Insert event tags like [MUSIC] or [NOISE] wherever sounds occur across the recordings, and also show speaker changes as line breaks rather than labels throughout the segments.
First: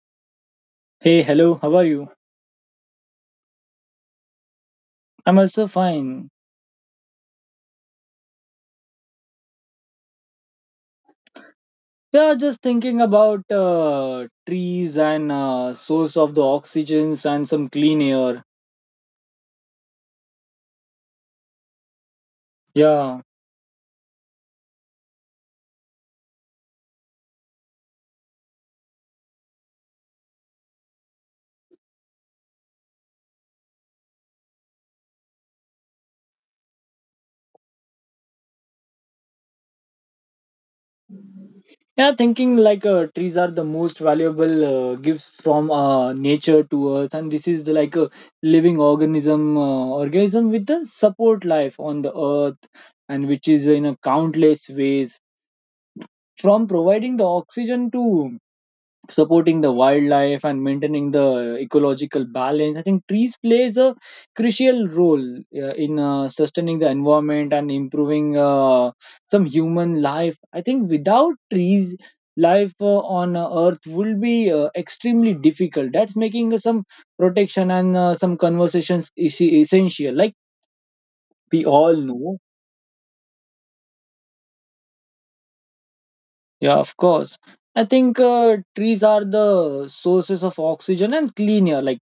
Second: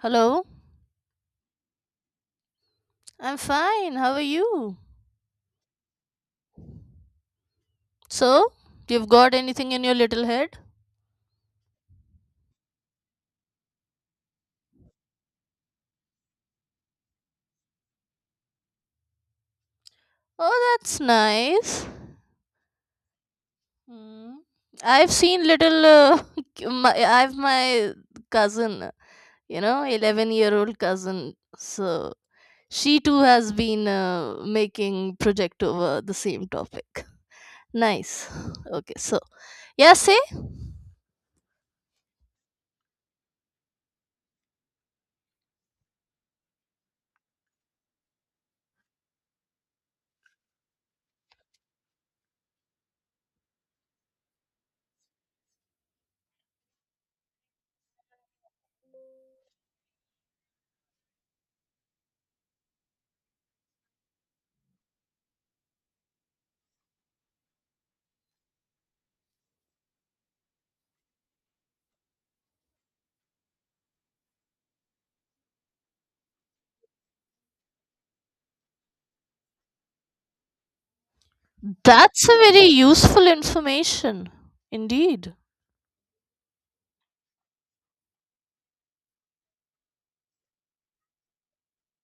Hello,
Hey, hello, how are you?
I'm fine. How are you?
I'm also fine.
So, you've got anything in your little head?
Yeah, just thinking about trees and source of the oxygens and some clean air.
Oh, that's nice.
Yeah,
Hmm. I've seen little. [LAUGHS] I've my cousin, you know, 11-year-old cousin. So she too has been making project over the same topic. Nice. Okay, so yeah, say
yeah, thinking like trees are the most valuable gifts from nature to earth, and this is like a living organism, organism with the support life on the earth, and which is in a countless ways, from providing the oxygen to supporting the wildlife and maintaining the ecological balance. I think trees plays a crucial role in sustaining the environment and improving some human life. I think without trees, life on earth will be extremely difficult, that's making some protection and some conversations is essential, like we all
that's a
know.
very useful information indeed.
Yeah, of course. I think trees are the sources of oxygen and clean air. Like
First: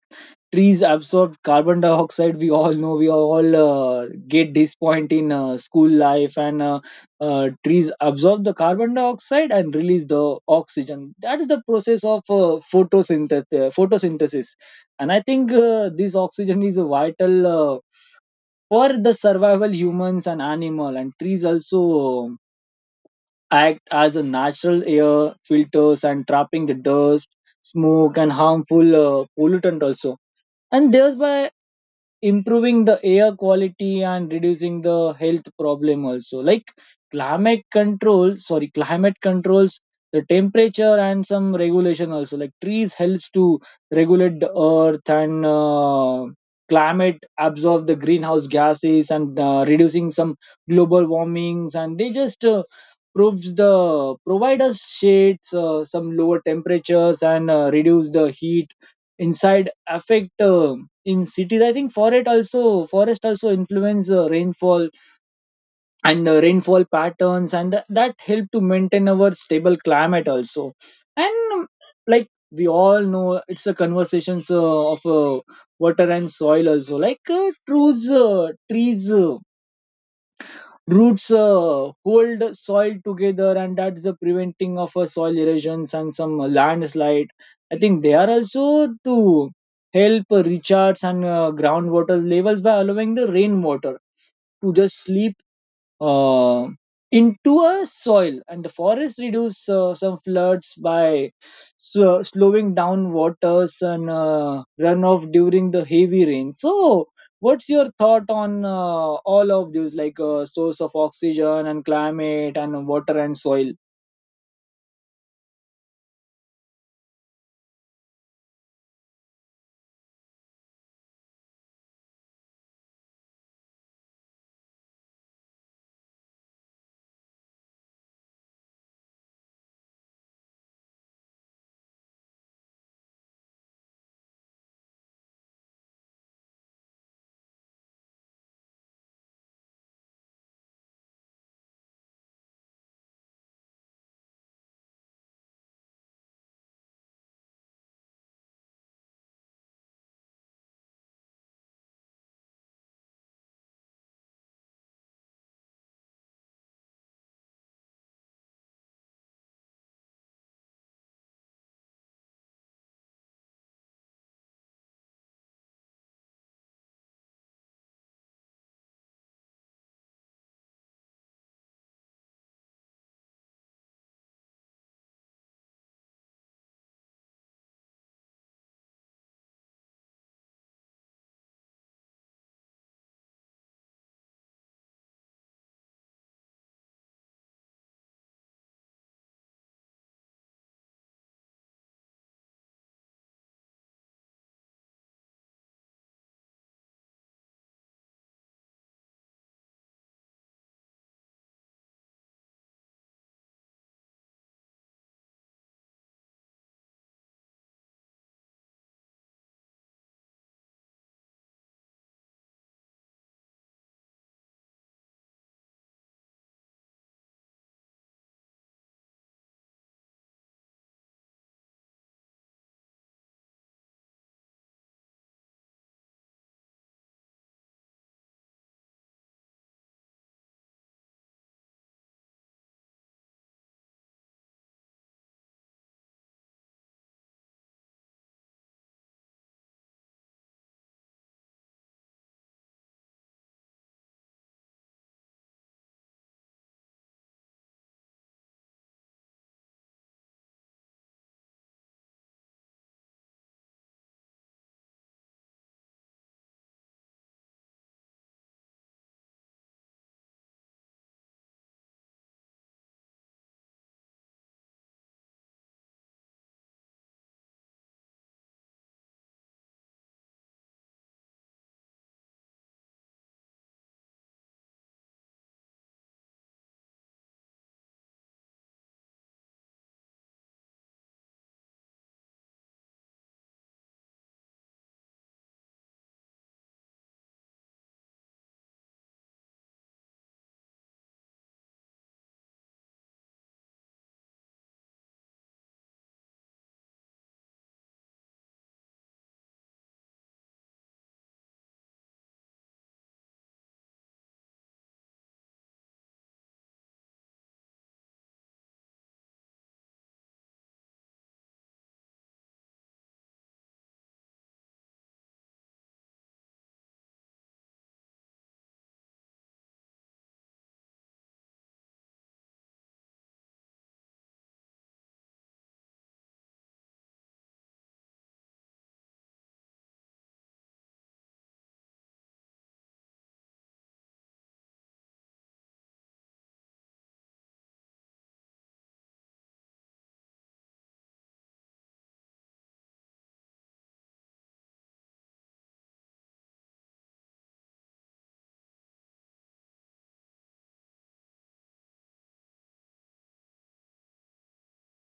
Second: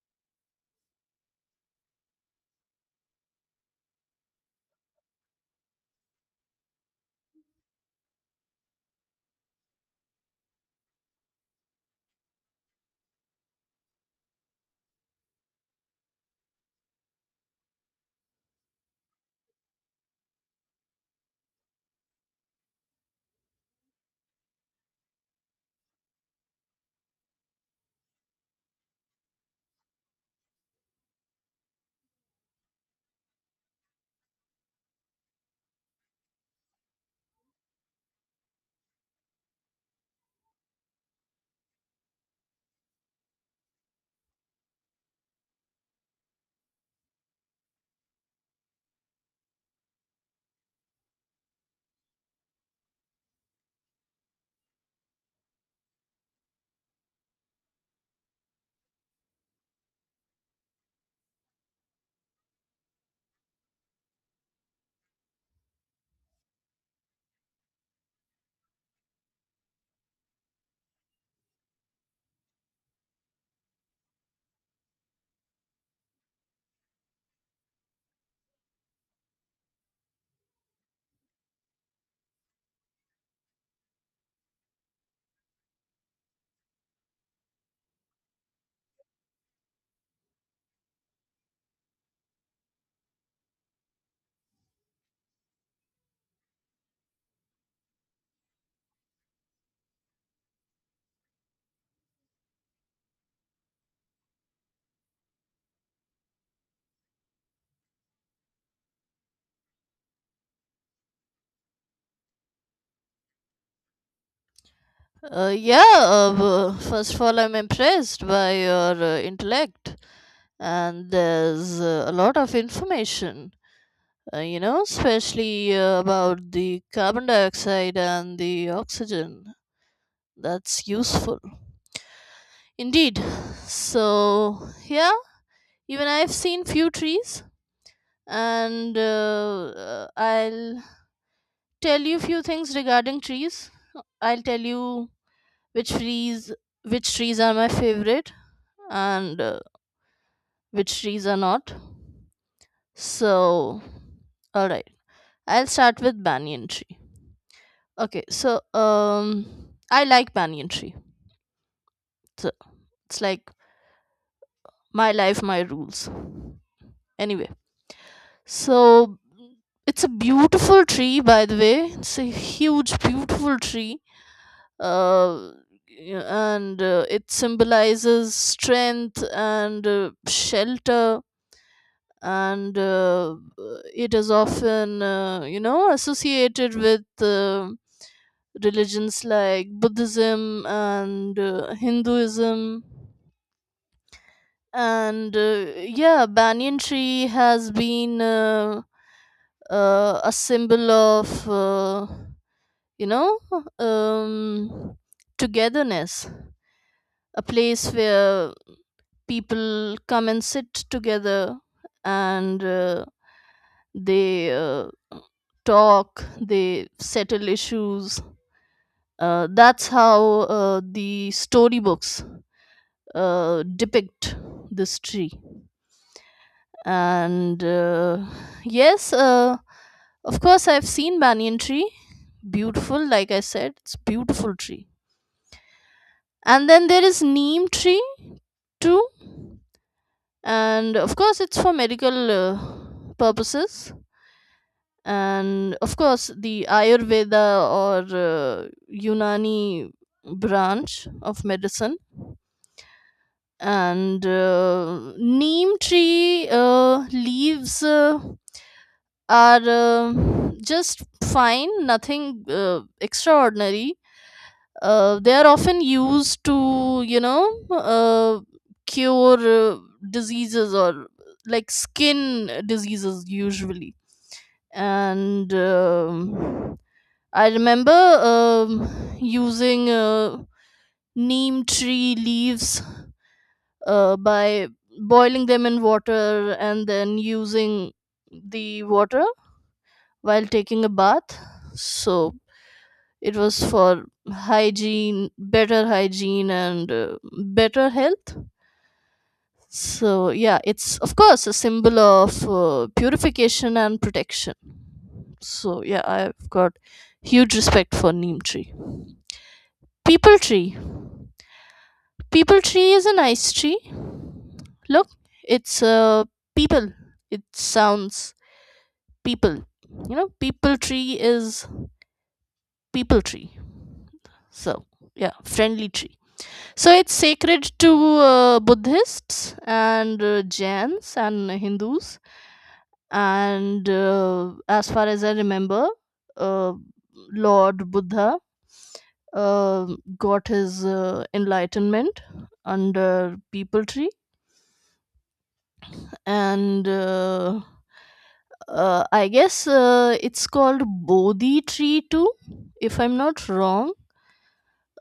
trees absorb carbon dioxide. We all know. We all get this point in school life, and trees absorb the carbon dioxide and release the oxygen. That is the process of photosynthesis. Photosynthesis. And I think this oxygen is a vital. For the survival humans and animal, and trees also act as a natural air filters and trapping the dust, smoke, and harmful pollutant also. And thereby improving the air quality and reducing the health problem also, like climate control, sorry, climate controls the temperature and some regulation also, like trees helps to regulate the earth and climate, absorb the greenhouse gases and reducing some global warmings, and they just proves the provide us shades, some lower temperatures and reduce the heat inside affect in cities. I think forest also influence rainfall and rainfall patterns, and that help to maintain our stable climate also. And Like we all know, it's a conversations of water and soil also. Like trees roots hold soil together, and that's the preventing of soil erosions and some landslide. I think they are also to help recharge and groundwater levels by allowing the rainwater to just sleep uh, into a soil. And the forests reduce some floods by slowing down waters and runoff during the heavy rain. So what's your thought on all of these, like source of oxygen and climate and water and soil?
Yeah, first of all, I'm impressed by your intellect, and there's a lot of information, you know, especially about the carbon dioxide and the oxygen. That's useful. Indeed. So, yeah, even I've seen few trees, and I'll tell you few things regarding trees. I'll tell you which trees which trees are my favorite and which trees are not. So, all right. I'll start with banyan tree. Okay, so I like banyan tree. So it's like my life, my rules. Anyway, so it's a beautiful tree, by the way. It's a huge, beautiful tree. Uh, and it symbolizes strength and shelter and it is often associated with religions like Buddhism and Hinduism and yeah, banyan tree has been a symbol of you know um, togetherness, a place where people come and sit together and they talk, they settle issues. That's how the storybooks depict this tree. And yes, of course, I've seen banyan tree. Beautiful, like I said, it's beautiful tree. And then there is neem tree too, and of course, it's for medical purposes and of course the Ayurveda or Unani branch of medicine and neem tree leaves are just fine, nothing extraordinary. They are often used to cure uh, diseases or like skin diseases usually. And I remember using neem tree leaves by boiling them in water and then using the water while taking a bath. So it was for hygiene, better hygiene, and better health. So, yeah, it's of course a symbol of purification and protection. So, yeah, I've got huge respect for neem tree. People tree. People tree is a nice tree. Look, it's a people. It sounds people. You know, people tree is people tree. So, yeah, friendly tree. So, it's sacred to Buddhists and Jains and Hindus. And as far as I remember, uh, Lord Buddha uh, got his enlightenment under people tree, and I guess it's called Bodhi tree too, if I'm not wrong,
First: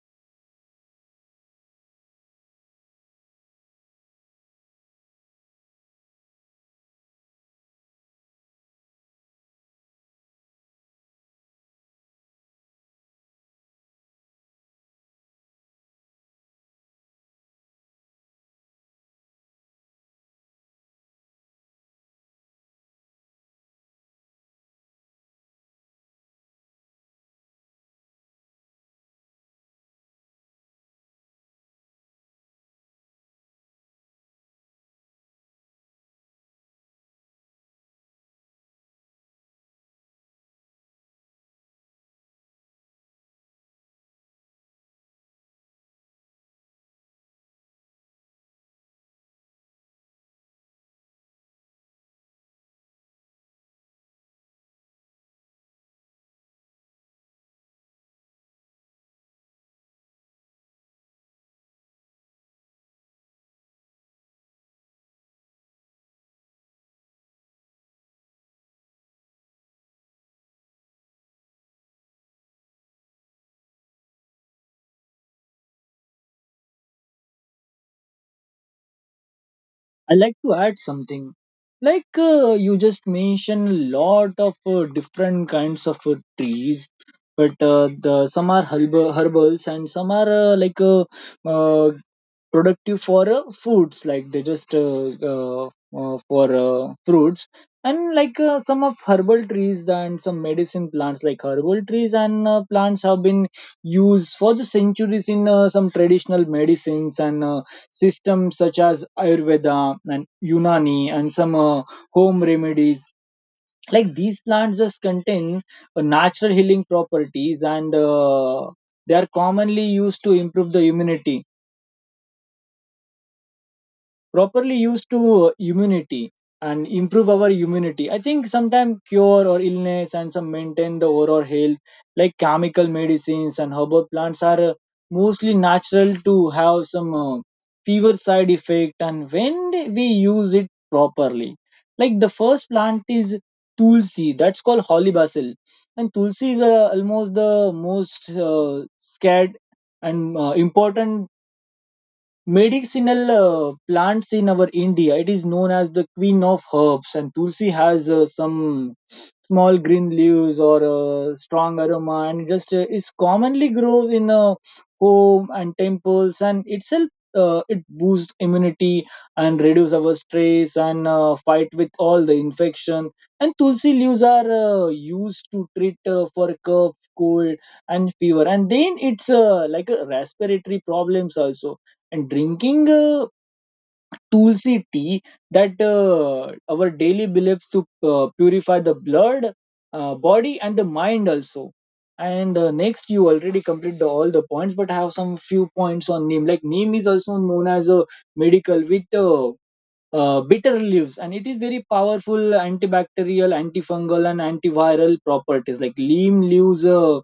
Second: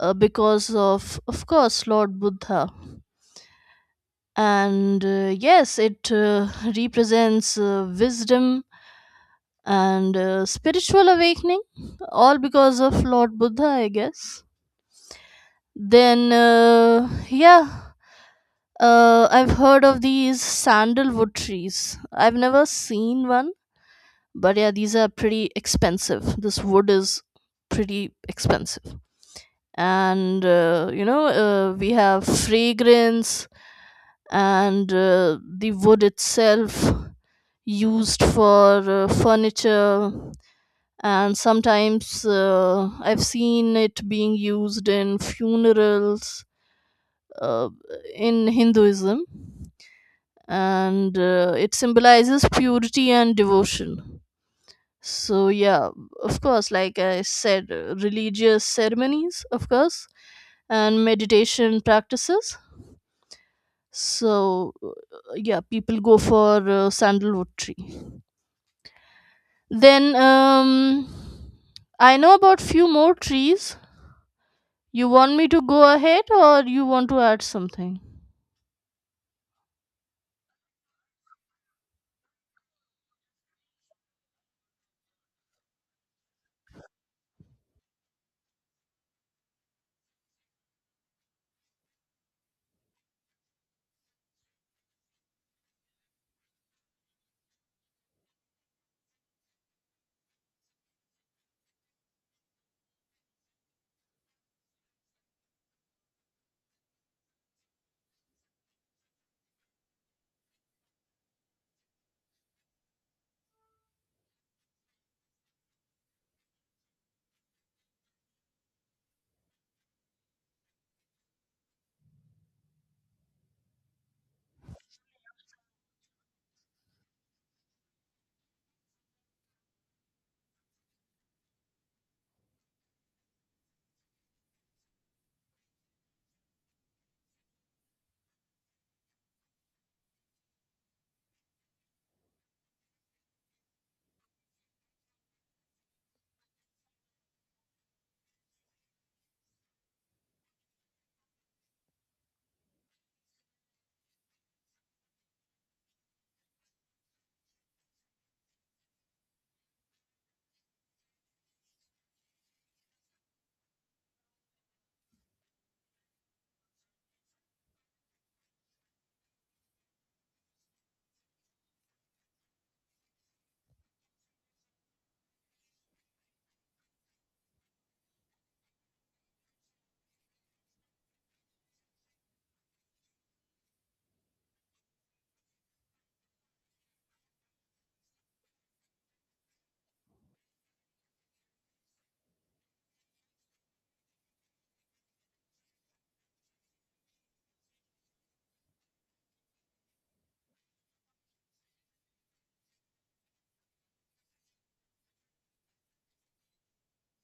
because of course, Lord Buddha. And yes, it [LAUGHS] represents wisdom and spiritual awakening, all because of Lord Buddha, I guess. Then, yeah, I've heard of these sandalwood trees. I've never seen one, but yeah, these are pretty expensive. This wood is pretty expensive, and we have fragrance and the wood itself used for furniture, and sometimes I've seen it being used in funerals uh, in Hinduism, and it symbolizes purity and devotion. So yeah, of course, like I said, religious ceremonies, of course, and meditation practices. So yeah, people go for sandalwood tree. Then I know about few more trees. You want me to go ahead, or you want to add something?
I like to add something, like you just mentioned a lot of different kinds of trees, but the some are herbals, and some are uh, productive for foods, like they just for fruits. And like some of herbal trees and some medicine plants, like herbal trees and plants have been used for the centuries in some traditional medicines and systems such as ayurveda and unani and some home remedies. Like these plants just contain natural healing properties, and they are commonly used to improve the immunity, properly used to immunity and improve our immunity. I think sometimes cure or illness and some maintain the overall health, like chemical medicines and herbal plants are mostly natural to have some fever side effect, and when we use it properly. Like the first plant is tulsi, that's called holy basil, and tulsi is almost the most scared and important medicinal plants in our india. It is known as the queen of herbs, and tulsi has some small green leaves or a strong aroma, and just is commonly grows in home and temples, and itself it boosts immunity and reduce our stress and fight with all the infection. And tulsi leaves are used to treat for cough, cold, and fever, and then it's like a respiratory problems also. And drinking tulsi tea, that our daily beliefs to purify the blood, body, and the mind also. And next you already complete all the points, but I have some few points on neem. Like neem is also known as a medical with bitter leaves, and it is very powerful antibacterial, antifungal, and antiviral properties. Like neem leaves,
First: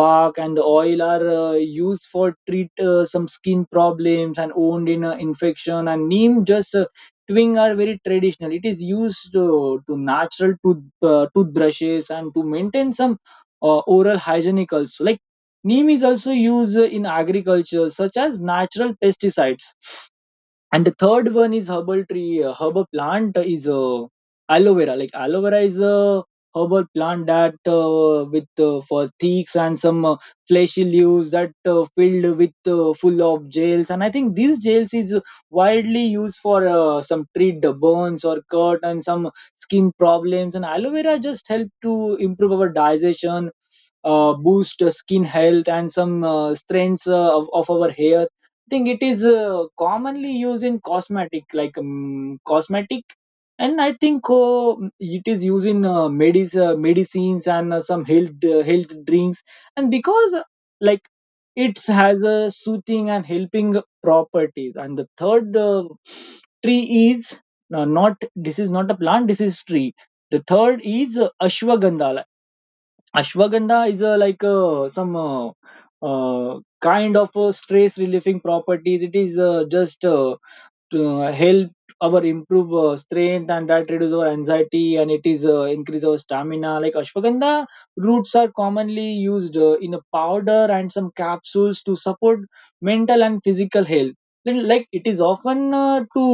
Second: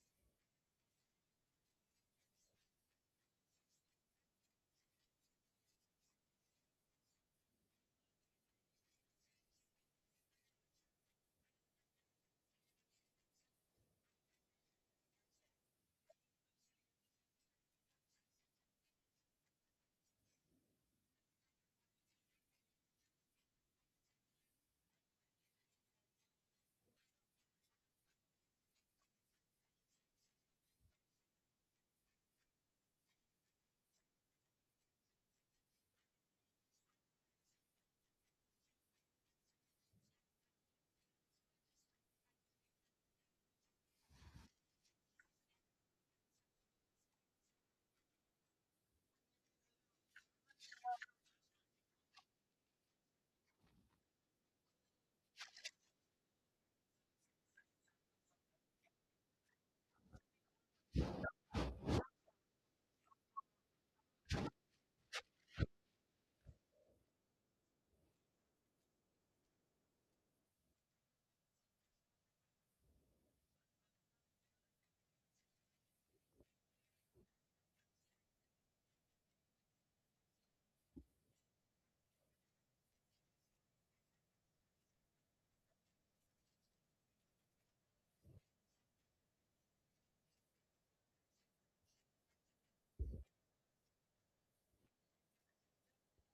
bark, and the oil are used for treat some skin problems and wound in infection. And neem just twing are very traditional. It is used to natural tooth, toothbrushes, and to maintain some oral hygienic also. Like neem is also used in agriculture such as natural pesticides. And the third one is herbal tree, herbal plant is aloe vera. Like aloe vera is a herbal plant that with for thicks and some fleshy leaves that filled with full of gels. And I think these gels is widely used for some treat the burns or cut and some skin problems. And aloe vera just help to improve our digestion, boost skin health and some strengths of our hair. Think it is commonly used in cosmetic, like cosmetic, and I think it is used in medicines and some health health drinks, and because like it has a soothing and helping properties. And the third tree is not, this is not a plant, this is tree. The third is ashwagandha. Ashwagandha is a like some kind of a stress relieving property. It is just to help our improve strength and that reduce our anxiety, and it is increase our stamina. Like ashwagandha roots are commonly used in a powder and some capsules to support mental and physical health. Then, like it is often to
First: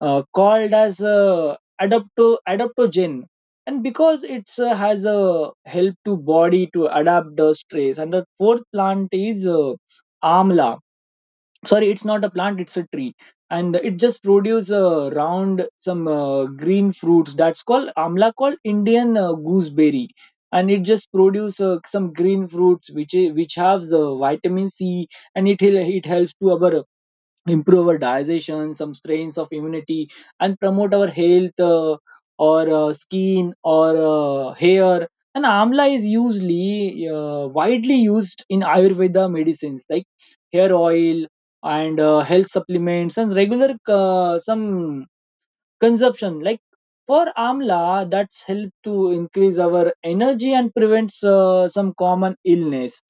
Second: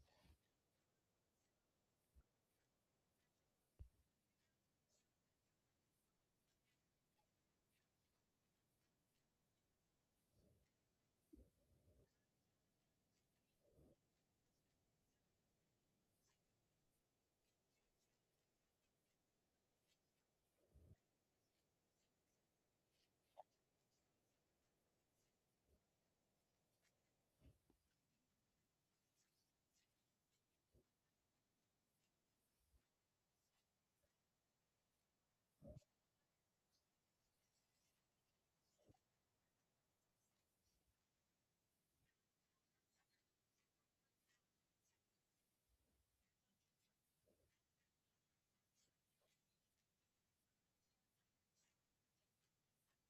called as adapto adaptogen, and because it has a help to body to adapt the stress. And the fourth plant is amla, sorry it's not a plant, it's a tree, and it just produce round some green fruits, that's called amla, called indian gooseberry. And it just produce some green fruits which which have the vitamin c. And it helps to our improve our digestion, some strains of immunity, and promote our health, or skin or hair. And amla is usually widely used in Ayurveda medicines, like hair oil and health supplements and regular some consumption. Like for amla, that's help to increase our energy and prevents some common illness.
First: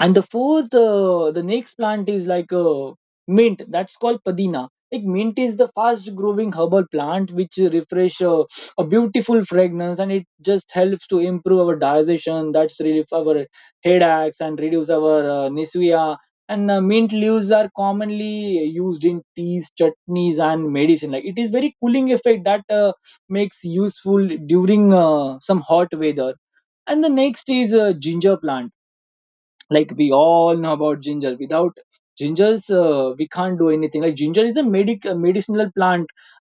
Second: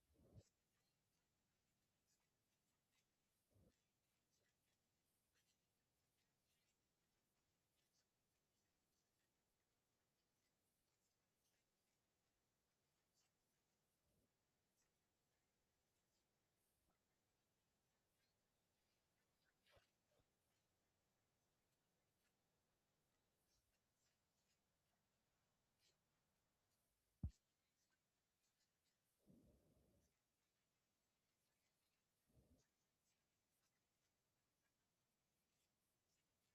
And the fourth the next plant is like a mint, that's called padina. Like mint is the fast growing herbal plant which refresh a beautiful fragrance, and it just helps to improve our digestion, that's relief our headaches and reduce our nausea. And mint leaves are commonly used in teas, chutneys, and medicine. Like it is very cooling effect that makes useful during some hot weather. And the next is ginger plant. Like we all know about ginger, without gingers we can't do anything. Like ginger is a medic a medicinal plant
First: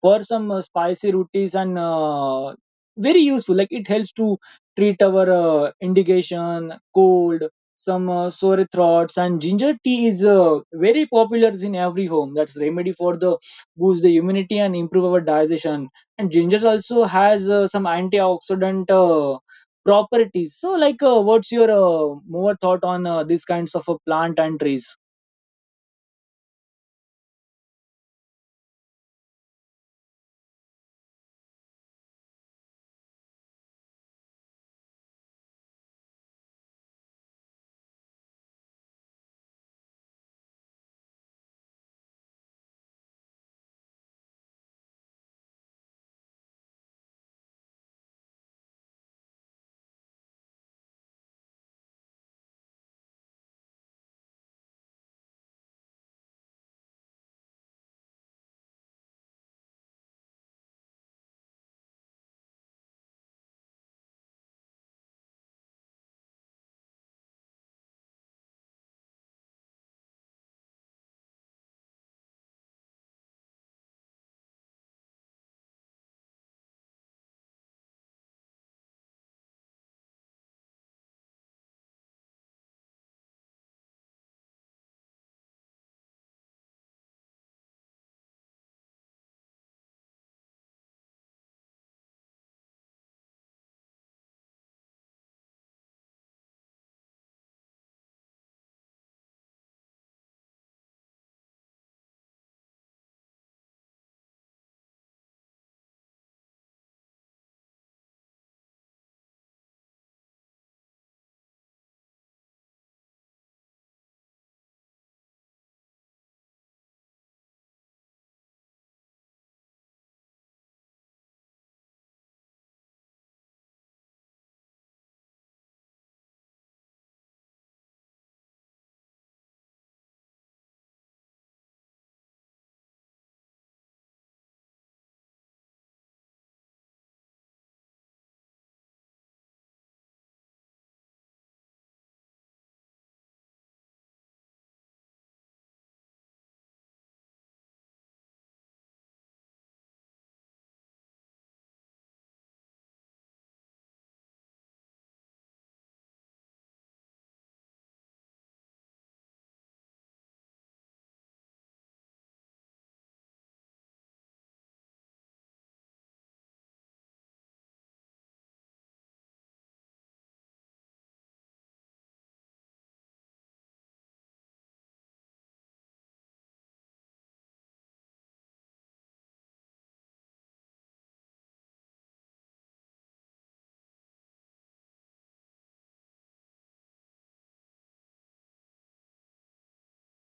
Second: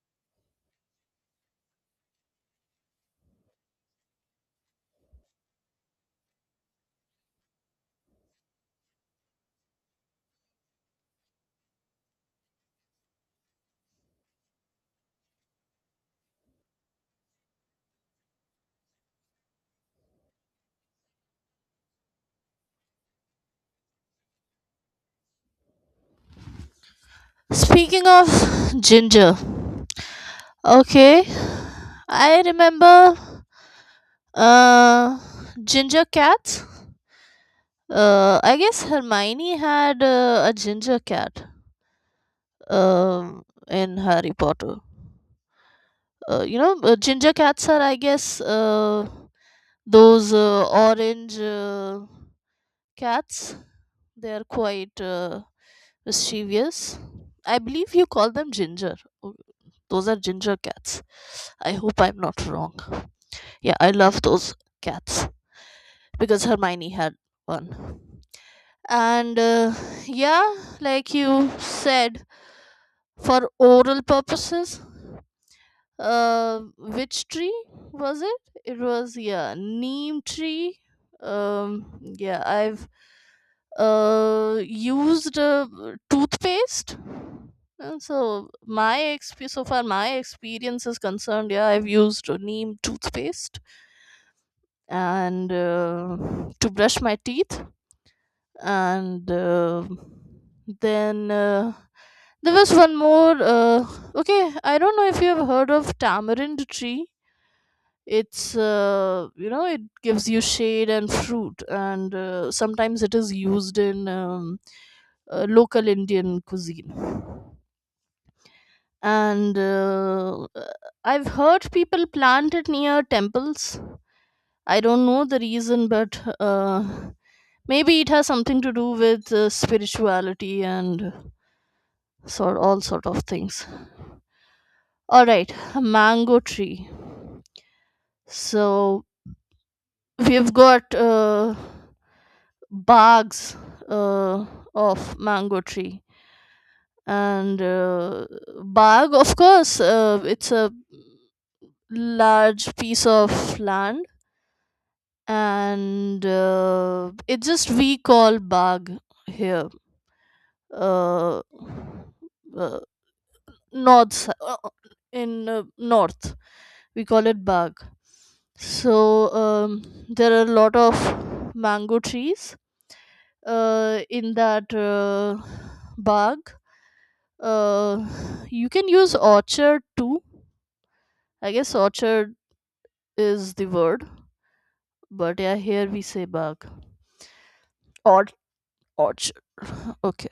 for some spicy rotis and very useful. Like it helps to treat our indigestion, cold, some sore throats, and ginger tea is very popular in every home, that's remedy for the boost the immunity and improve our digestion. And ginger also has some antioxidant properties. So, like, what's your more thought on these kinds of plant and trees?
Speaking of [SIGHS] ginger, okay, I remember uh, ginger cats. I guess Hermione had a ginger cat um, in Harry Potter. You know, ginger cats are, I guess, those orange cats. They are quite mischievous. I believe you call them ginger. Oh, those are ginger cats. I hope I'm not wrong. Yeah, I love those cats because Hermione had one. And yeah, like you said, for oral purposes. Which tree was it? It was, yeah, neem tree. Yeah, I've used toothpaste. And so so far my experience is concerned. Yeah, I've used neem toothpaste and to brush my teeth, and then there was one more. Okay, I don't know if you have heard of tamarind tree. It's you know, it gives you shade and fruit, and sometimes it is used in local Indian cuisine, and I've heard people plant it near temples. I don't know the reason, but maybe it has something to do with spirituality and sort, all sort of things. All right, mango tree. So we've got bags uh, of mango tree, and bag, of course, it's a large piece of land, and it's just, we call bag here. uh, uh, north s- uh, in north we call it bag. So there are a lot of mango trees in that bag. Uh, you can use orchard too. I guess orchard is the word, but yeah, here we say bag or orchard. [LAUGHS] Okay.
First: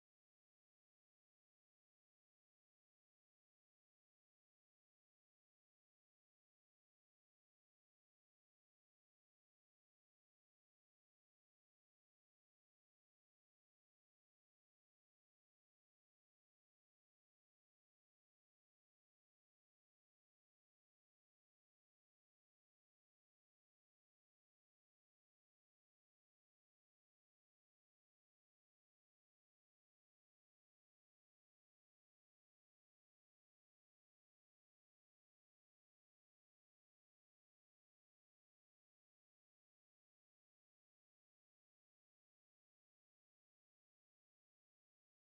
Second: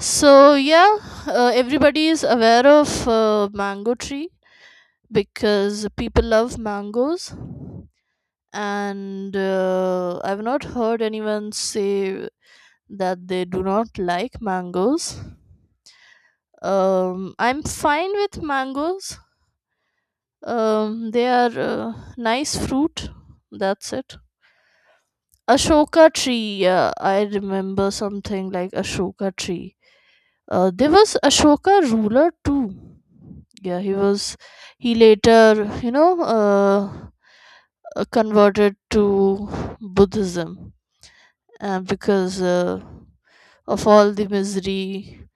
So yeah, everybody is aware of mango tree because people love mangoes, and I've not heard anyone say that they do not like mangoes. I'm fine with mangoes. They are nice fruit. That's it. Ashoka tree. Yeah, I remember something like Ashoka tree. There was Ashoka ruler too. Yeah, he was. He later, you know, converted to Buddhism because of all the misery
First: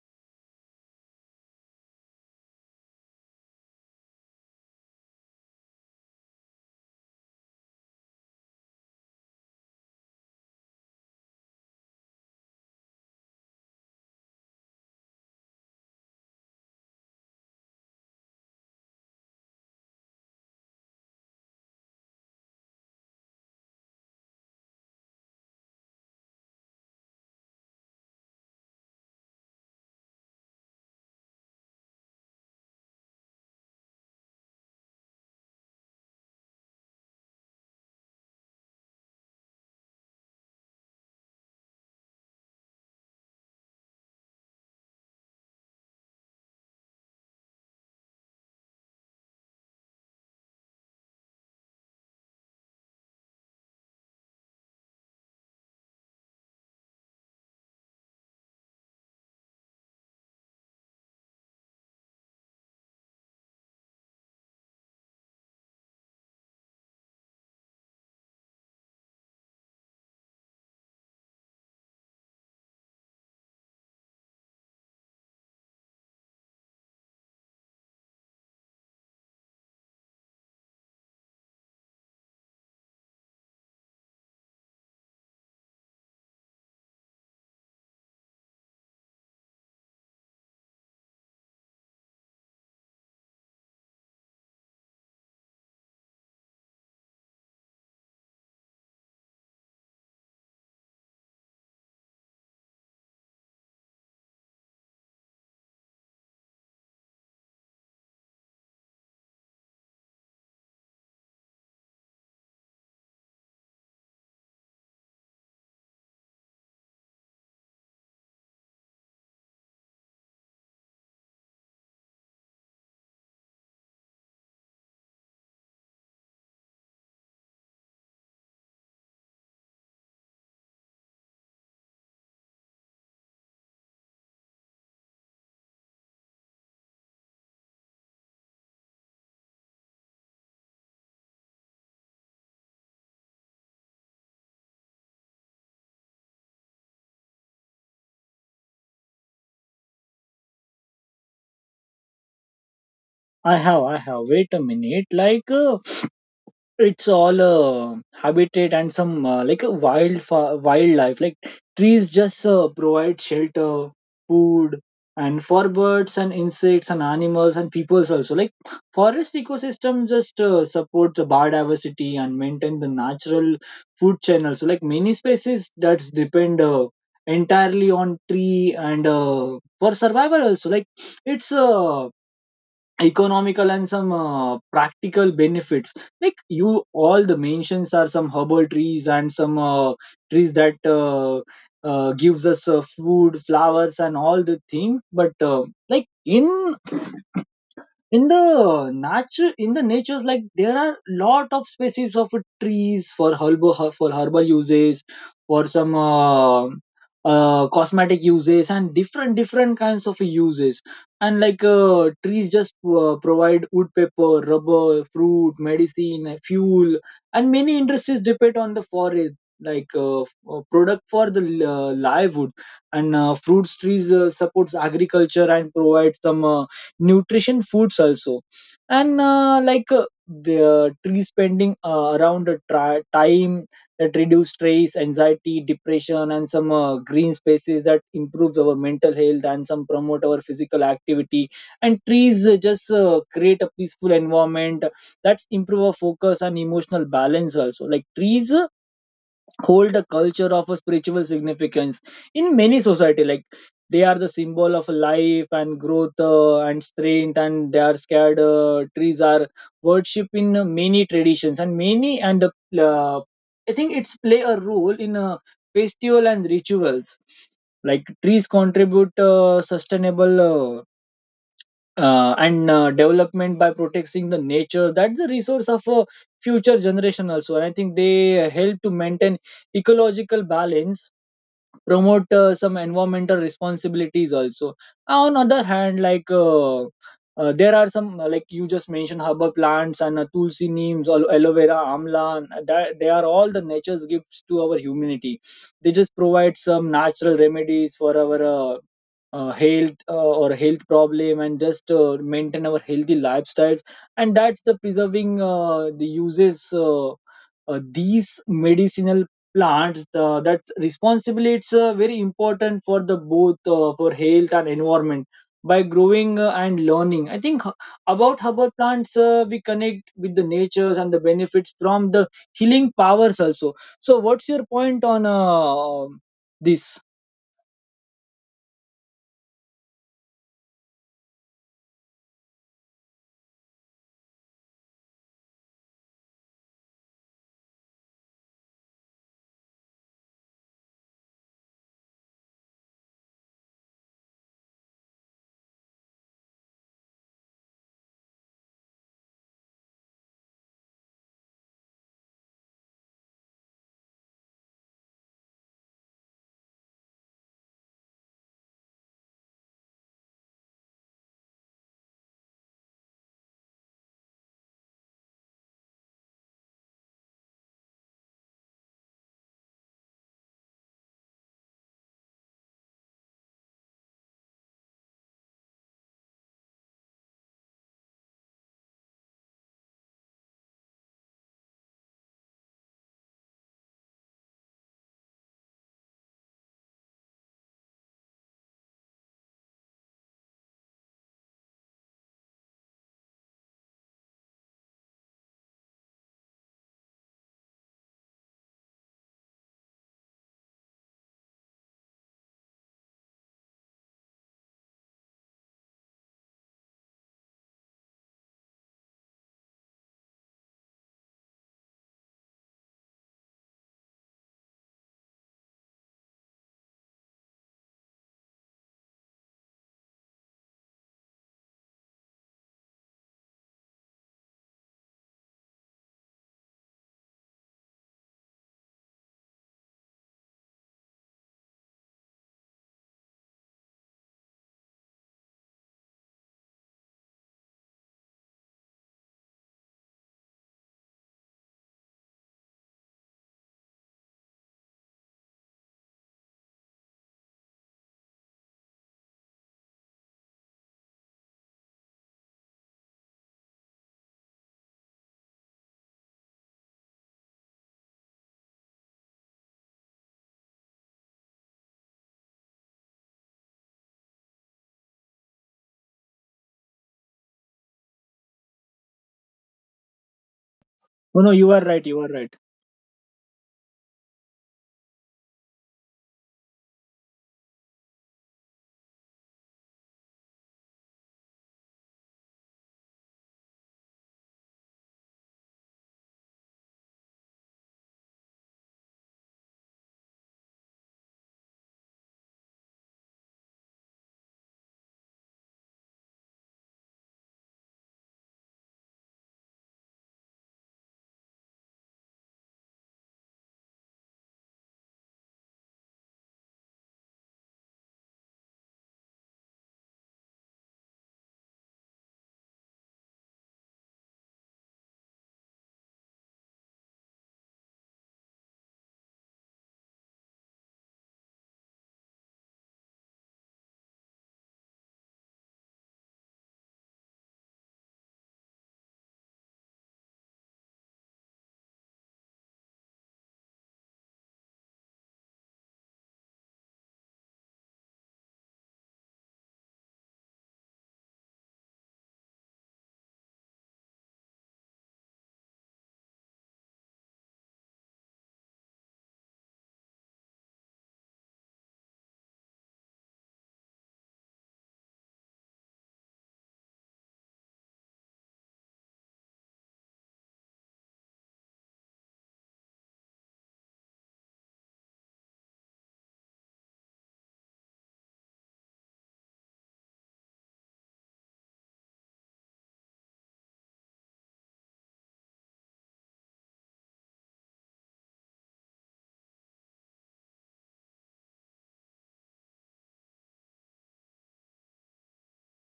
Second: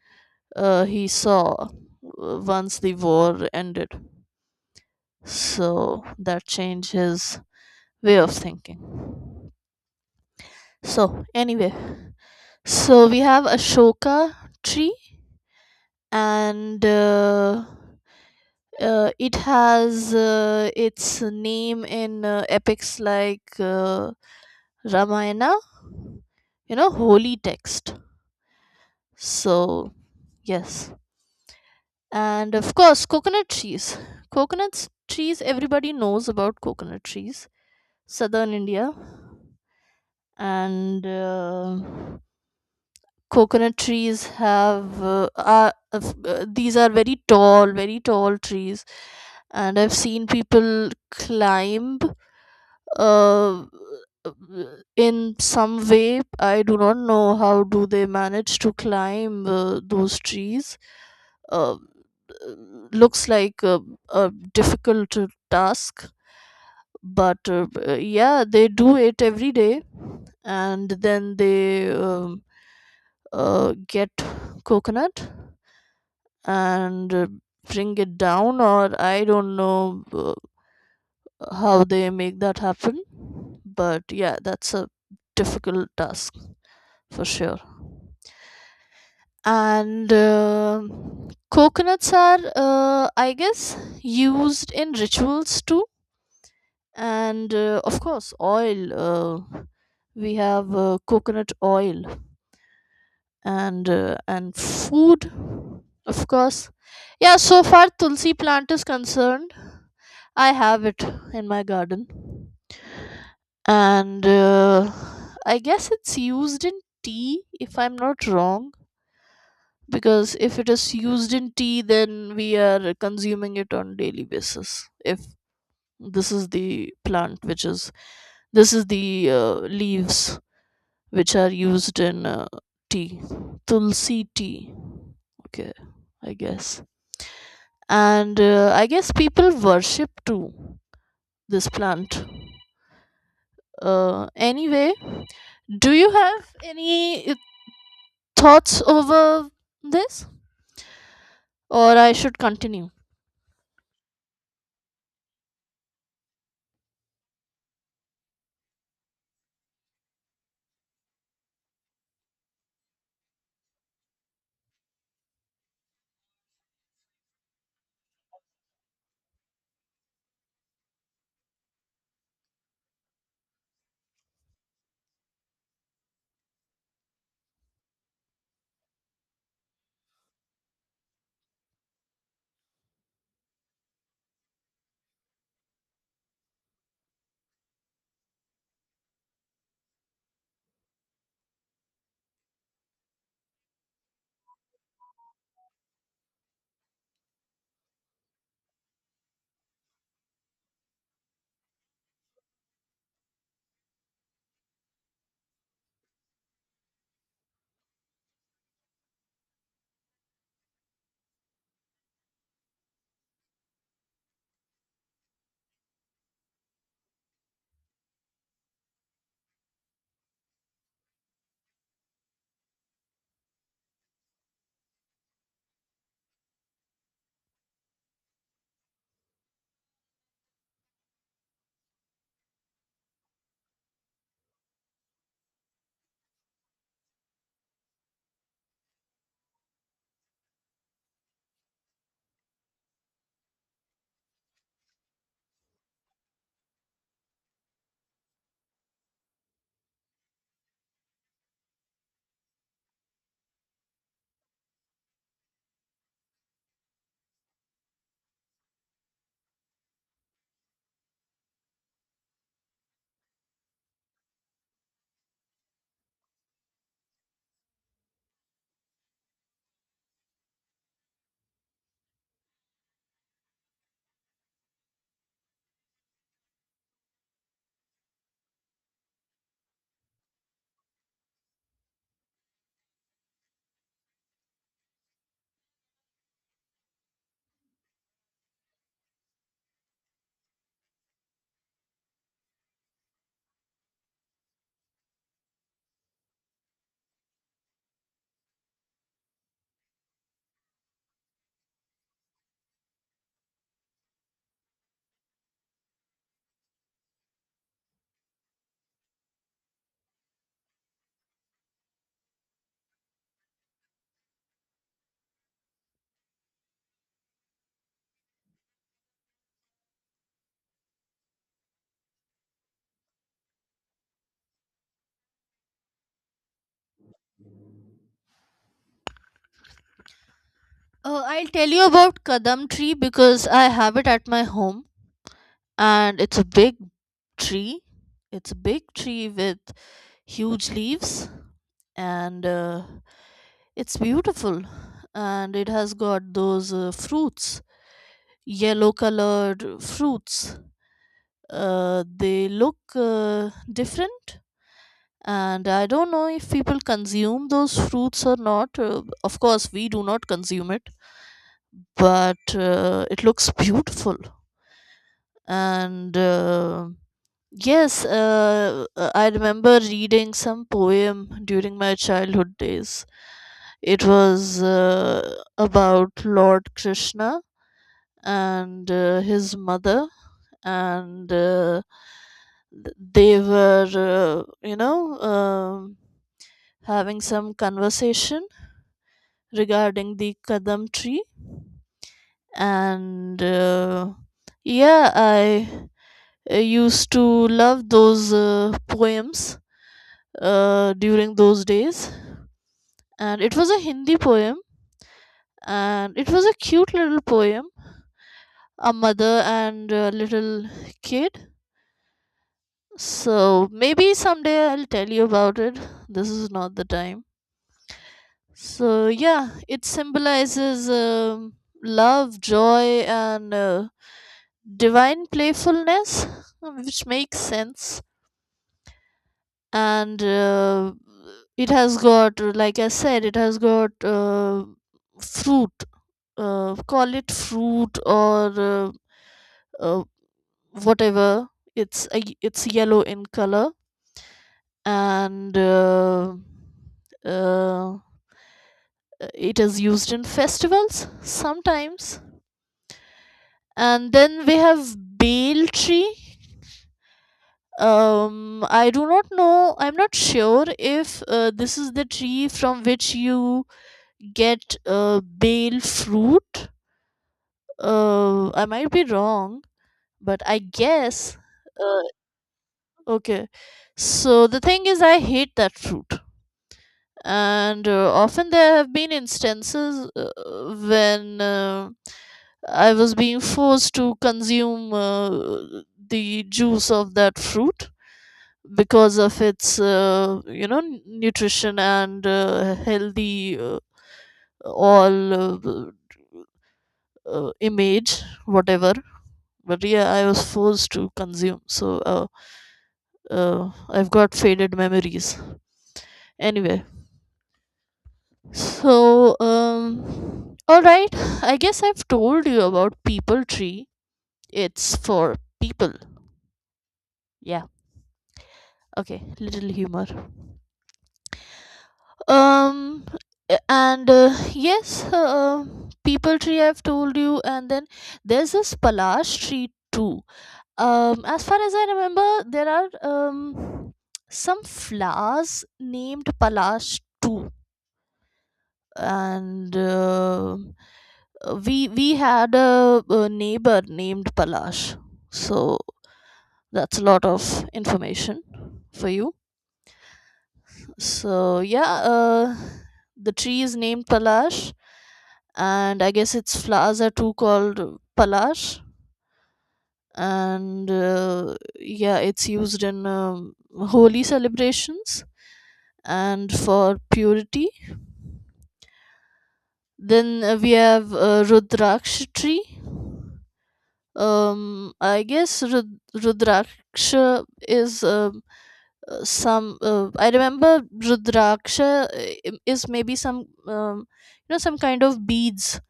he saw once the war ended. So that changed his way of thinking. So, anyway, so we have Ashoka tree, and it has its name in epics like Ramayana, you know, holy text. So, yes. And of course, coconut trees. Coconut trees, everybody knows about coconut trees. Southern India. And coconut trees have are, f- these are very tall, very tall trees. And I've seen people climb uh, in some way. I do not know how do they manage to climb those trees. Uh, uh, Looks like a difficult task, but yeah, they do it every day, and then they get coconut and bring it down, or I don't know how they make that happen. But yeah, that's a difficult task for sure. And coconuts are I guess used in rituals too, and of course oil. We have coconut oil, and food, of course. Yeah, so far tulsi plant is concerned, I have it in my garden, and I guess it's used in tea, if I'm not wrong, because if it is used in tea, then we are consuming it on daily basis. If this is the plant which is, this is the leaves which are used in tea, tulsi tea. Okay, I guess. And I guess people worship too this plant. Anyway, do you have any thoughts over this, or I should continue?
I have. Wait a minute. Like, it's all habitat and some like a wildlife. Like trees just provide shelter, food, and for birds and insects and animals and peoples also. Like forest ecosystem just support the biodiversity and maintain the natural food channel. So like many species that's depend entirely on tree and for survival also. Like it's economical and some practical benefits. Like you all the mentions are some herbal trees and some trees that gives us food, flowers, and all the thing. But like in the nature, in the natures, like there are lot of species of trees for herbal uses, for some cosmetic uses, and different different kinds of uses. And like trees just provide wood, paper, rubber, fruit, medicine, fuel, and many industries depend on the forest, like product for the livewood. And fruits trees supports agriculture and provides some nutrition foods also. And like the tree spending around time that reduce stress, anxiety, depression, and some green spaces that improves our mental health and some promote our physical activity. And trees just create a peaceful environment that's improve our focus and emotional balance also. Like trees hold a culture of a spiritual significance in many society. Like they are the symbol of life and growth and strength, and they are scared. Trees are worship in many traditions and many and uh, I think it's play a role in festival and rituals. Like trees contribute sustainable and development by protecting the nature, that's the resource of a future generation also. And I think they help to maintain ecological balance, promote some environmental responsibilities also. On other hand, like there are some like you just mentioned herbal plants and tulsi, neems, aloe vera, amla, and that, they are all the nature's gifts to our humanity. They just provide some natural remedies for our health or health problem, and just maintain our healthy lifestyles. And that's the preserving the uses these medicinal plant that responsibly, it's very important for the both, for health and environment. By growing and learning, I think about herbal plants we connect with the natures and the benefits from the healing powers also. So what's your point on this?
I'll tell you about kadam tree because I have it at my home, and it's a big tree. It's a big tree with huge leaves, and it's beautiful. And it has got those fruits, yellow colored fruits. They look different, and I don't know if people consume those fruits or not. Of course, we do not consume it, but it looks beautiful. And yes, I remember reading some poem during my childhood days. It was about Lord Krishna and his mother, and they were, you know, having some conversation regarding the Kadam tree. And yeah, I used to love those poems during those days. And it was a Hindi poem, and it was a cute little poem, a mother and a little kid. So maybe someday I'll tell you about it. This is not the time. So yeah, it symbolizes love, joy, and divine playfulness, which makes sense. And it has got, like I said, it has got fruit. Call it fruit or uh, whatever. It's a, it's yellow in color, and uh, it is used in festivals sometimes. And then we have bale tree. I do not know. I'm not sure if this is the tree from which you get bale fruit. I might be wrong, but I guess.
No, no, you are
uh,
right, you are right.
Okay. So the thing is, I hate that fruit. And often there have been instances when I was being forced to consume the juice of that fruit because of its, you know, nutrition and healthy all image, whatever. But yeah, I was forced to consume. So I've got faded memories. Anyway, so, all right. I guess I've told you about people tree. It's for people. Yeah. Okay. Little humor. Um, and yes, people tree I've told you, and then there's this palash tree too. As far as I remember, there are some flowers named palash too. And we had a neighbor named Palash. So that's a lot of information for you. So yeah, the tree is named Palash, and I guess its flowers are too called Palash. And yeah, it's used in holy celebrations and for purity. Then we have Rudraksh tree. I guess Rudraksha is some. I remember Rudraksha is maybe some, you know, some kind of beads.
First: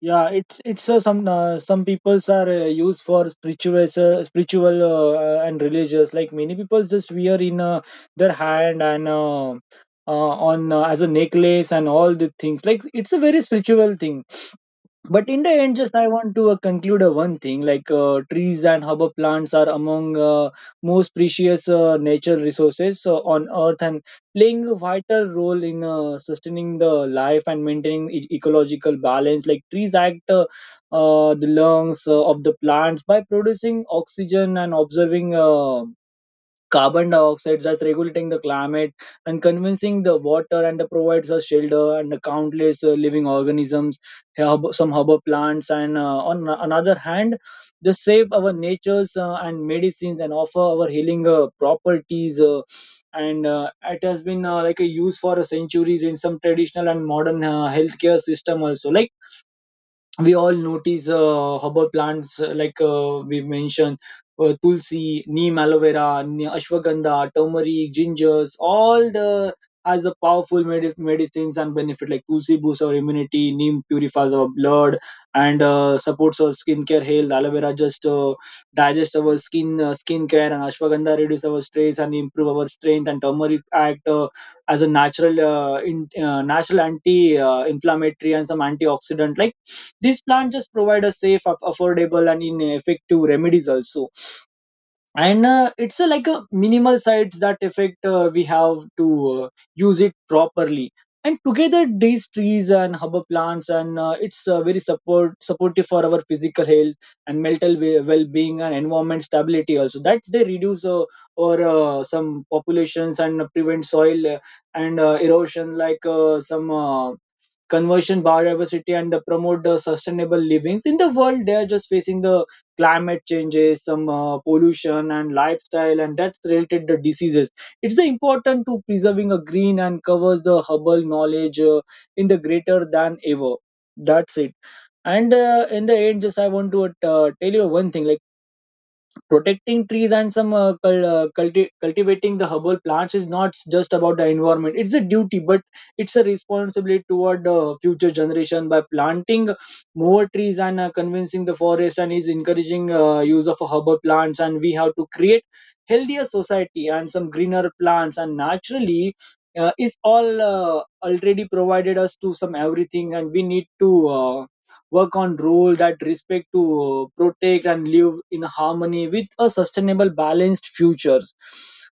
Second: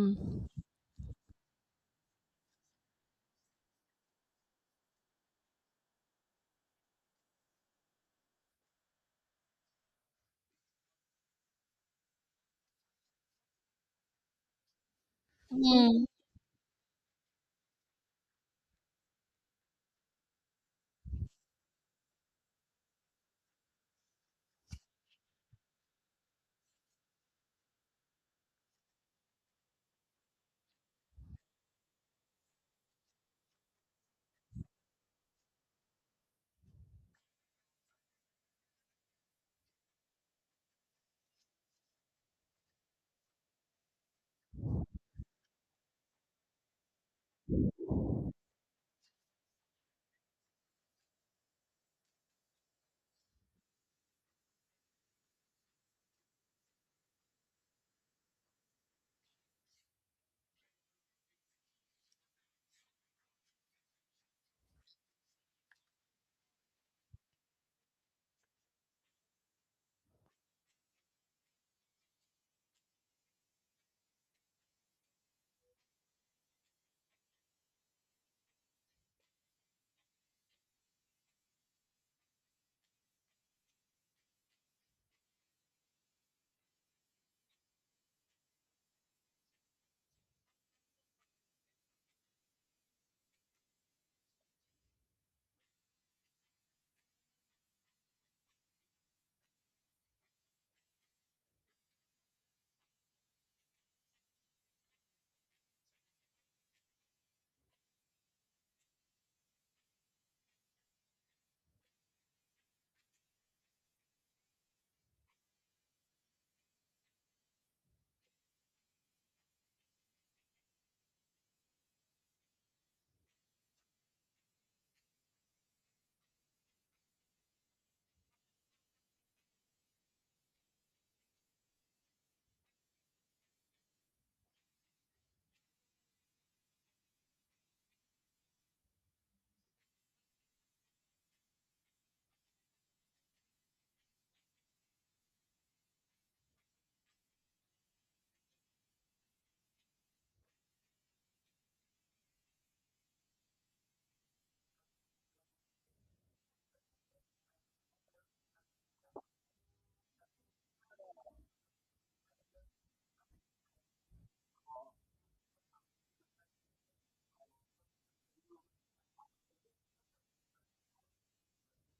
Yeah, it's some peoples are used for spiritual spiritual and religious. Like many people just wear in their hand and on as a necklace and all the things, like it's a very spiritual thing. But in the end, just
Hmm.
I want to conclude one thing, like trees and herb plants are among most precious natural resources on earth, and playing a vital role in sustaining the life and maintaining ecological balance. Like trees act the lungs of the plants by producing oxygen and observing carbon dioxide, that's regulating the climate and convincing the water and provides a shelter and countless living organisms. Herb, some herbal plants, and on another hand, they save our natures and medicines and offer our healing properties and it has been like a use for centuries in some traditional and modern healthcare system also. Like we all notice herbal plants like we mentioned tulsi, neem, aloe vera, ashwagandha, turmeric, gingers, all the, as a powerful medicines and benefit. Like tulsi boosts our immunity, neem purifies our blood and supports our skincare health, aloe vera just digest our skin, skincare, and ashwagandha reduce our stress and improve our strength, and turmeric act as a natural anti inflammatory and some antioxidant. Like these plants just provide a safe, affordable, and in effective remedies also. And it's a, like a minimal sites that effect, we have to use it properly. And together these trees and herb plants, and it's very supportive for our physical health and mental well-being and environment stability also, that they reduce or some populations and prevent soil and erosion. Like some conversion biodiversity and promote the sustainable livings in the world, they are just facing the climate changes, some pollution and lifestyle, and that's related the diseases. It's the important to preserving a green and covers the herbal knowledge in the greater than ever. That's it. And in the end, just I want to tell you one thing, like protecting trees and some cultivating the herbal plants is not just about the environment, it's a duty, but it's a responsibility toward the future generation. By planting more trees and convincing the forest and is encouraging use of herbal plants, and we have to create healthier society and some greener plants, and naturally it's all already provided us to some everything, and we need to work on rules that respect to protect and live in harmony with a sustainable balanced futures.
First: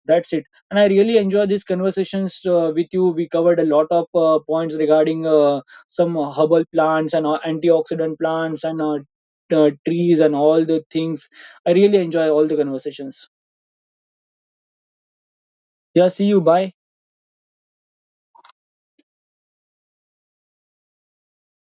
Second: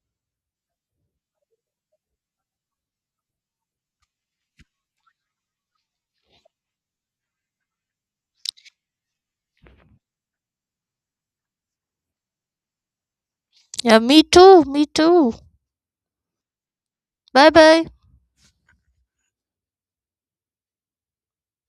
That's it. And I really enjoy these conversations with you. We covered a lot of points regarding some herbal plants and antioxidant plants and trees and all the things. I really enjoy all the conversations.
Yeah, me too. Me too.
Yeah, see you, bye.
Bye bye.